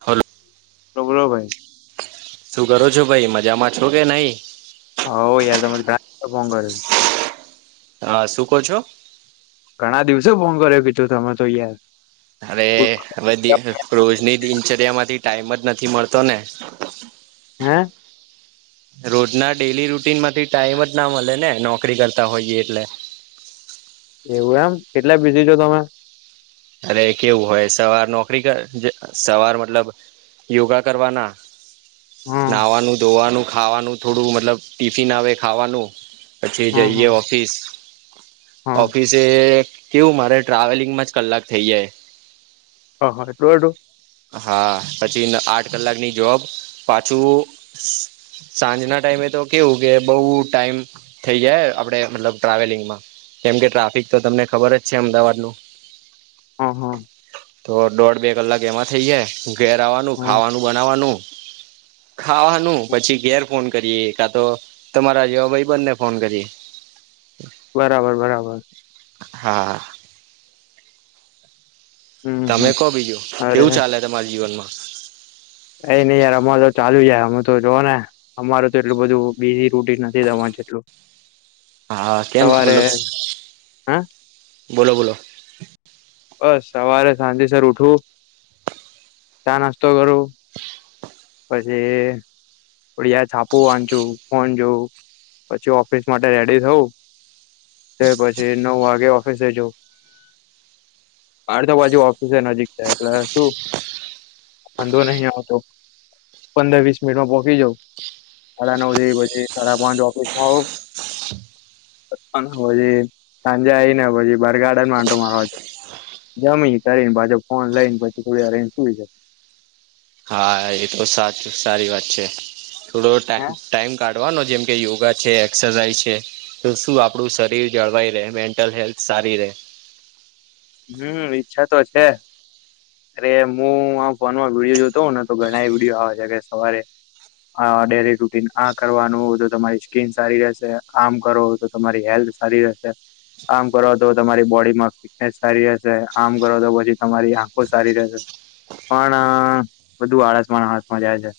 હાલો બોલો બોલો ભાઈ શું કરો છો ભાઈ મજામાં છો કે નહી? હયો તો ટારાસ પાગલ. હા શું કહો છો? ઘણા દિવસે ફોંગ કર્યો કીધું તમે તો યાર અરે હવે દ રોજની દિનચર્યામાંથી ટાઈમ જ નથી મળતો ને હમ્મ. રોજના ડેલી રૂટીનમાંથી ટાઈમ જ ના મળે ને નોકરી કરતા હોઈએ એટલે. [inaudible] એવું એમ કેટલા બીઝી છો તમે. અરે કેવું હોય સવાર નોકરી કર સવાર મતલબ યોગા કરવાના હમ નાહવાનું ધોવાનું ખાવાનું થોડું મતલબ ટિફિન આવે ખાવાનું પછી હમ જઈએ હમ ઓફિસ હમ ઓફિસે એ કેવું મારે ટ્રાવેલિંગમાં જ કલાક થઇ જાય. હ હા [unintelligible] હા પછી આઠ કલાકની જોબ પાછું સાંજના ટાઈમે તો કેવું કે બઉ ટાઈમ થઈ જાય. આપડે મતલબ ટ્રાવેલિંગમાં કેમ કે ટ્રાફિક તો તમને ખબર જ છે અમદાવાદનું. હા, હા. તો દોઢ-બે કલાક એમાં થઈ જાય. ઘેર આવાનું હમ ખાવાનું બનાવાનું. ખાવાનું પછી ઘેર ફોન કરીએ, કા તો તમારા જેવા ભાઈબંધને ફોન કરીએ. [inaudible] બરાબર, બરાબર. હા. હમ હમ તમે કો બીજું, કેવું ચાલે તમારા જીવનમાં? કઈ ની યાર, અમાર તો ચાલુ છે. અમે તો જોઓ ને અમારું તો એટલું બધું બી [unintelligible] નથી તમાર જેટલું. હા, કેમ? સવારે મતલબ. હે બોલો, બોલો. બસ સવારે સાંજેસર ઉઠું, ચા-નાસ્તો કરું પછી થોડી વાર છાપુ વાંચુ, ફોન જોઉ પછી ઓફિસ માટે રેડી થવું. ત્યાર પછી નવ વાગે ઓફિસે જવ. તાર તો પાછું ઓફિસે નજીક છે. એટલે શું વાંધો નહીં આવતો. પંદર વીસ મિનિટમાં પો થી જઉ. સાડા નવ થી પછી સાડા પોચ ઓફિસમાં હોઉ અન હોજે, સાંજે આઈને પછી બાર ગાર્ડનમાં આંટો મારવા જઉ. જમી કરીન, પાછો ફોન લઈન પછી થોડી વાર રઈન સૂઈ જઉ. હા, એ તો સાચું સારી વાત છે. થોડો હે ટાઇમ-ટાઈમ કાઢ કાઢવાનો જેમ કે યોગા છે, એક્સરસાઇઝ છે. તો શું આપડું શરીર જળવાઈ રેહ, મેન્ટલ હેલ્થ સારી રે. હમ, ઈચ્છા તો છે. અરે, મુ આ ફોનમાં વિડીયો જોતો હોઉ ને તો ઘણાય વિડીયો આવે છે કે, સવારે આ ડેલી રૂટીન આ કરવાનું હો તો તમારી સ્કીન સારી રહેશે, આમ કરો તો તમારી હેલ્થ સારી રહેશે, આમ કરો તો તમારી બોડીમાં ફ્રી ભેસ સારી રેશે. આમ કરો તો પછી તમારી આંખો સારી રહેશે. પણ આ બધું આળસમાં ન આળસમાં જાય છે.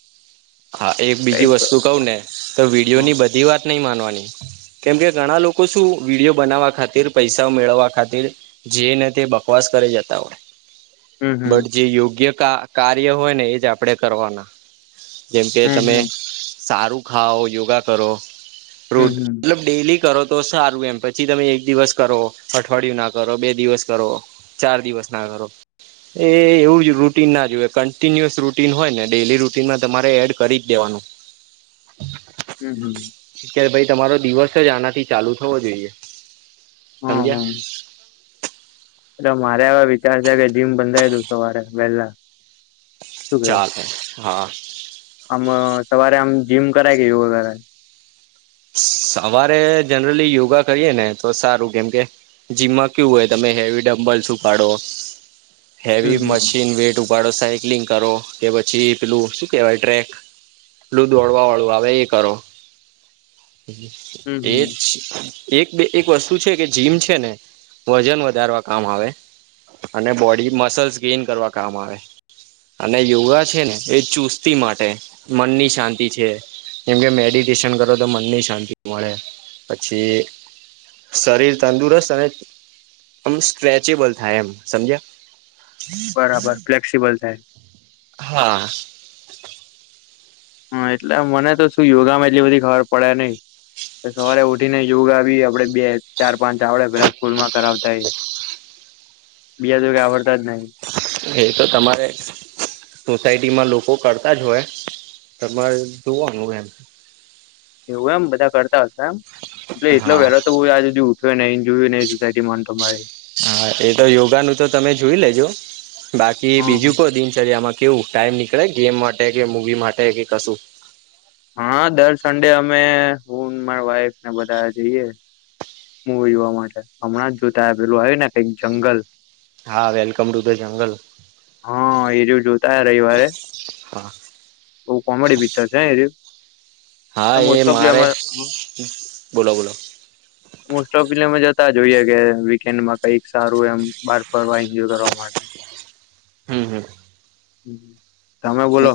હા, એક કઈ બીજી જ કરો. વસ્તુ કઉ ને તો હમ વિડીયોની બધી વાત નઈ માનવાની. કેમ કે, ઘણા લોકો શું વિડીયો બનાવા ખાતીર, પૈસા મેળવવા ખાતીર જે ને તે બકવાસ કરી જતા હોય. હમ બટ જે યોગ્ય કા-કાર્ય હોય ને એ જ આપડે કરવાના. જેમ કે હમ તમે હમ સારું ખાઓ, યોગા કરો હમ રોજ હમ મતલબ ડેલી કરો તો સારું એમ પછી તમે એક દિવસ કરો, અઠવાડિયું ના કરો, બે દિવસ કરો, ચાર દિવસ ના કરો. એ એવું જ રૂટીન ના જોવે કનટીન્યુઅસ રુટીન હોય ને, ડેલી રુટીનમાં તમાર ડે એડ કરી જ દેવાનું. હમ, હમ. કે ભઈ તમારો દિવસ જ આનાથી ચાલુ થવો જોઈએ, હમ સમજ્યા. હમ એટલે મારે અવે વિચાર છે કે, જીમ બંધાઈ દઉ સવારે વહેલા. શું કેવું ચાલે, હા. આમ સવારે આમ જીમ કરાય કે યોગા કરાય? સવારે જનરલી યોગા કરીએ ને તો સારું, કેમ કે જીમમાં કેવુ હોય તમે હેવી ડમ્બલસ ઉપાડો, હમ હેવી હમ મશીન વેટ ઉપા પાડો, સાયકલિંગ કરો કે પછી પેલું શું કેવાય ટ્રેક પેલું દોડવાવાળું આવે એ કરો. હમ એ હમ જ. એક બે એક વસ્તુ છે કે જીમ છે ને વજન વધારવા કામ આવે અને બોડી મસલ્સ ગેઈન કરવા કામ આવે અને યોગા છે ને એ ચુસ્તી માટે મનની શાંતિ છે કેમ કે મેડિટેશન કરો તો મનની શાંતિ મળે પછી શરીર તંદુરસ્ત અને આમ સ્ટ્રેચેબલ થાય એમ સમજ્યા બરાબર ફ્લેક્સિબલ થાય હા હ એટલે મને તો શું યોગામાં એટલી બધી ખબર પડે નહ સવારે ઉઠી ને યોગા આવી આપડે બે ચાર ચાવડે પેલા સ્કૂલ માં કરાવતા હ બીજાજ કઈ આવડતા જ નહી એ તો તમારે સોસાયટીમાં લોકો કરતા જ હોય તમારે જોવાનું એમ એવું એમ બધા કરતા હશે એમ એટલે એટલો હા વહેલો તો હ આજુ જો ન જોયું નઈ સોસાયટી મામાં તો મારે હા એ તો યોગા નું તો તમે જોઈ લેજો બાકી હા બીજું કો દિનચર્યામાં કેવું ટાઈમ નીકળે ગેમ માટે કે મૂવી માટે કે કશું હા દર સન્ડે અમે હું મારા વાઈફને બધાવા જઈએ હ જોવા માટે હમણાં જ જોતાય પેલું આવે ને કઈક જંગલ હા વેલકમ રૂધ છે હા હઈરું જોતા હ રવિવારે હા બ કોમેડી પિક્ચર છે એ હા એ મોસ્ટ ઓફલી મારે અમે બોલો બોલો મોસ્ટ ઓફ ફિલ્મ જ તા જોઈએ કે વીકેન્ડમાં કઈક સારું એમ બહાર ફરવા એન્જોય કરવા માટે હમ હમ હ તમે બોલો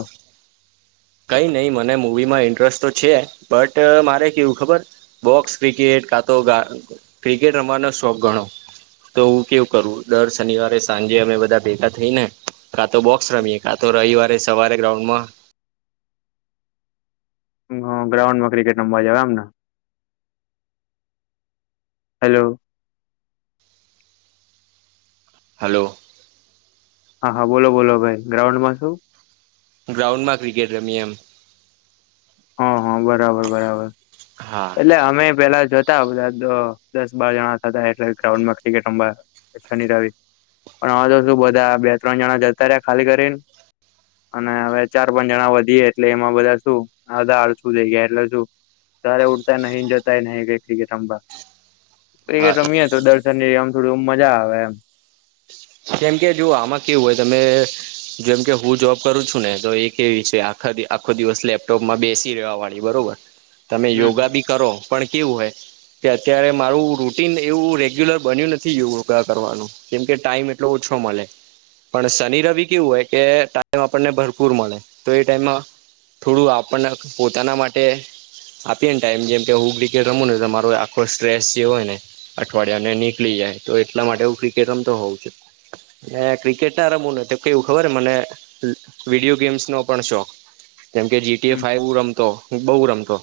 કઈ નહીિ મને મુવી માં ઇન્ટરેસ્ટ તો છે બટ મારે કેવું ખબર બોક્સ ક્રિકેટ કાંટા ક્રિકેટ રમવાનો શોખ ગણો તો હું કેવું કરું દર શનિવારે સાંજે અમે બધા ભેગા થઈ ને કા તો બોક્સ રમીએે કા તો રવિવારે સવારે ગ્રાઉન્ડમાં ગ્રાઉન્ડમાં ક્રિકેટમાં મજા આવે એમને હલો હલો હા હા બોલો બોલો ભાઈ ગ્રાઉન્ડમાં શું ગ્રાઉન્ડમાં ક્રિકેટ રમી એમ હ હા બરાબર બરાબર હા એટલે અમે પેલા જ બધા દસ બાર જણા થતા એટલે ગ્રાઉન્માં ક્રિકેટ ર પણ હવે તો શું બધા બે ત્રણ જણા જતા રહ્યા ખાલી કરીને અને હવે ચાર પાંચ જણા વધીએ એટલે એમાં બધા શું અધા આડ શું થઈ ગયા એટલે શું તારે ઉડતાય નહી જતા નહ કઈ ક્રિકેટંભા એ હા રમી તો દર્શન ની આમ થોડી મજા આવે એમ કેમ કે જો આમાં કેવું હોય તમે જેમ કે હું જોબ કરું છું ને તો એ કે વિષ આખો દિવસ લેપટોપમાં બેસી રહેેવા વાળ બરોબર તમે હમ યોગા બી કરો પણ કેવું હોય કે અત્યારે મારું રૂટીન એવું રેગ્યુલર બન્યું નથી યોગા કરવાનું કેમ કે ટાઈમ એટલો ઓછો મળે પણ શનિ રવિ કેવું હોય કે ટાઈમ આપણને ભરપૂર મળે તો એ ટાઈમમાં થોડું આપણને પોતાના માટે આપીએ ને ટાઈમ જેમ કે હું્રેટ રમું ને તો તમારો આખો સ્ટ્રેસ જે હોય ને અઠવાડિયા ને નીકળી જ તો એટલા માટે હું ક્રિકેટ રમ તો હોઉું છ હ ક્રિકેટ ના રમુંનું તો કેવું ખબર મને વિડીયો ગેમ્સ નો પણ શોખ. કેમ કે જીટીએ હમ ફાઈવ રમતો બહુ રમતો.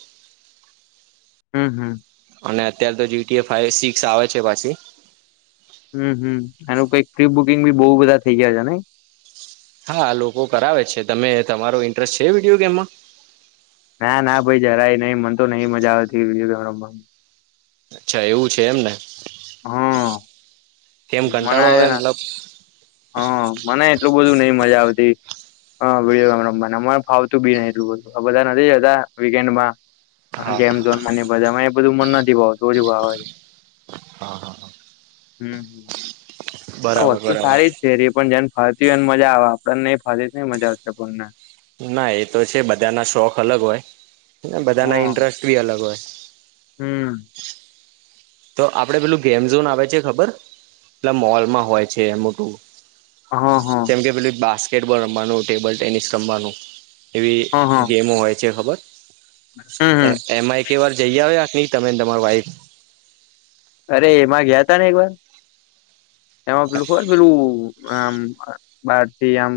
હમ્મ હમ્મ. અને અત્યારે તો જી ફ સિક્સ આવે છે પાછી કુકિંગ બી બહુ બધા થઈ ગયા છે ને. હા લોકો કરાવે છે તમે તમારો ઇન્ટરેસ્ટ છે વિડીયો ગેમમાં? ના ના ભાઈ જરાય નહ મને તો નઈ મજા આવેતી વિડીયો ગેમ રમવાની. અચ્છા એવું છે એમને. હાં. કેમ મને કંટાળો છે આવે મતલબ હ મને એટલું બધું નઈ મજા આવતી. હા વિડીયો ગામ રમવા અ ફાવતું બી એટલું બધ બધા નથી જતા વિક એન્ડ માં હા ગેમ ઝોન બધામાં એ બધું મ નથી ભાવ થોડી વાાવ હો. હા હા હમ હ. બરાબર વસ્તુ બરાબર સારી જ છે એ પણ જેમ ફરતી હોય એને મજા આવે આપણને નઈ ફરતી નઈ મજા આવશેને આપણ ને ના એ તો છે બધાના શોખ અલગ હોય બધાના હા ઇન્ટરેસ્ટ બી અલગ હોય. હમ. તો આપડે પેલું ગેમઝોન આવે છે ખબર પેલા મોલમાં હોય છે એમ મોટું. હા હા જેમ કે પેલું બાસ્કેટબોલ રમવાનું ટેબલ ટેનિસ રમવાનું. એવી હા હા ગેમો હોય છે ખબર? હમ હ. કે વાર જઈ આવ નહી તમેને તમાર વાઈફ? અરે એમાં ગયા તા ને એક વાર એમાં પેલું ખબર પેલું આમ બાર થી આમ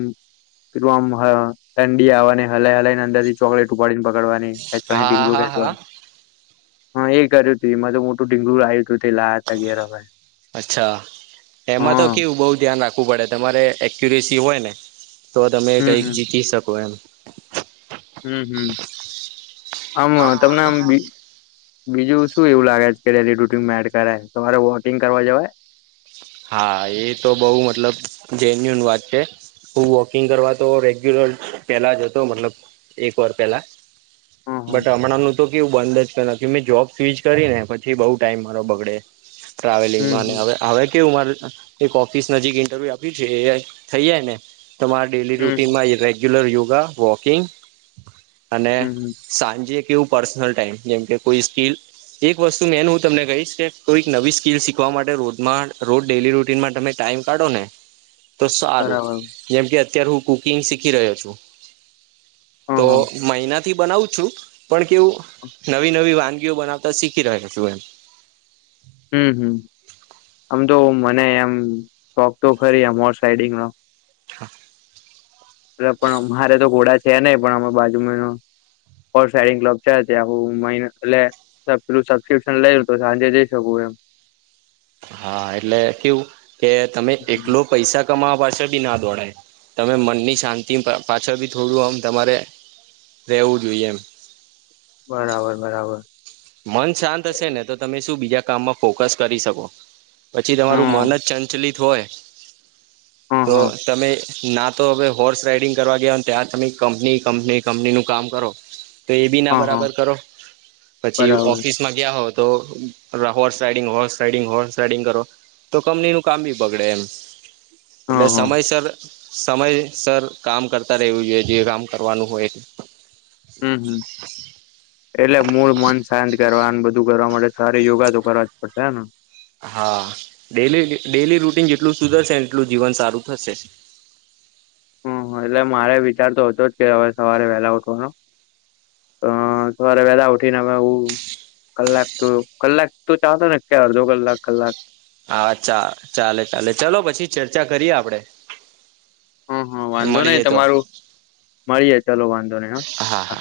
પ આમ ઠંડી આવેવા ને હલાઈ હલાઈ ને અંદર થી ચોકલેટ ઉપાડીને હા હા હા હા [unintelligible] હતા ઘેર અમે અચ્છા એમાં તો હા કેવું બહ ધ્યાન રાખ ખવુ પડે તમારે એક્યુરેસી હોય ને તો તમે હમ કઈક હમ જીતી શકો એમ. હમ હમ આમ તમને આમ બ બીજું શું એવું લાગે છે કે રૂટિનમાં એડ કરાય તમારે વોટિંગ કરવા જવાય. હા એ તો બહુ મતલબ જેન્યુન વાત છે. હું વોકિંગ કરવા તો રેગ્યુલર પેલા જ હતો મતલબ એક વાર પહેલા. હમ બટ હમ હમણાંનું તો કેવું બંધ જ પેલા કે મેં જોબ સ્વિચ કરી ને પછી બઉ ટાઈમ મારો બગડે. ટ્રાવેલિંગમાં ને હવે હમ હવે. કેવું એક ઓફિસ નજીક ઇન્ટરવ્યુ આપી છે થઈ જાય ને તમારા ડેલી હમ હમ રૂટીનમાં રેગ્યુલર યોગા વોકિંગ અને હમ હમ સાંજે કે એવું પર્સનલ ટાઈમ જેમ કે કોઈ સ્કીલ એક વસ્તુ મેન હું તમને કહીશ કે કોઈક નવી સ્કીિલ શીખવા માટે રોદમાં રોજ ડેલી રૂટીનમાં તમે ટાઈમ કાઢો ને તો સારું બરાબર જેમ કે અત્યારે હું કુકિંગ શીખી રહ્યો છું હમ તો હમ મહિનાથી બનાવું છું. પણ કેવું નવી નવી વાનગીઓ બનાવતા શીખી રહ્યા છું એમ. હમ હમ. આમ તો મને એમ શોખ તો ખરી આમ હોર્સ રાઈડિંગ નો. [inaudible] એ પણ અમારે તો ઘોડા છે નહી પણ અમા બાજુમાં હોર્સ રાઇડિંગ ક્લબ છે ત્યા હું મહી એટલે સબસ્ક્રિપસં લઈ તો સાંજે જઈ શકું એમ. હા એટલે કેવું કે તમે હમ્મ એકલો પૈસા કમાવા પાસે બી ના દોડાય તમે મનની શાંતિ પાછળ બી થોડું આમ તમારે રેવું જોઇ એ એમ. બરાબર બરાબર. મન શાંત હશે ને તો તમે શું બીજા કામમાં ફોકસ કરી શકો. પછી તમારું મન હમ્મ જ ચંચલિત હોય હા તો હા તમે ના તો હવે હોર્સ રાઈડિંગ કરવા ગયા હો ને ત્યાં તમે કંપની કંપની કંપની નું કામ કરો તો એ બી ના હા હા બરાબર કરો પછી બરાબર ઓફિસમાં ગયા તો horse riding horse riding horse riding કરો. તો કંપની નું કામ બી બગડે એમ. એટલે હા હા સમયસર સમયસર કામ કરતા રહેવું જોઈએ જે કામ કરવાનું હોય. [inaudible] હમ હમ એટલે મૂળ મન શાંત કરવા બધું કરવા માટે સારી યોગા તો કરવા જ પડશે હેને. હા ડ ડેલી રૂટીન જેટલું સુધરશે એટલું જીવન સારું થશે. [inaudible] હમ્મ એટલે મારે વિચાર તો હતો જ કે હવે સવારે વહેલા ઉઠવાનો અ સવારે વેલા ઉઠીને અમે હું કલાક તો કલાક તો ચાતા ને કે અડધો કલાક કલાક હા ચા ચાલે ચાલે ચાલો પછી ચર્ચા કરીએ આપડે. હમ્મ હમ્મ હા વાંધો નહી મળીએ તો તમારું મળીએે ચલો વાંધો નહી હ હા.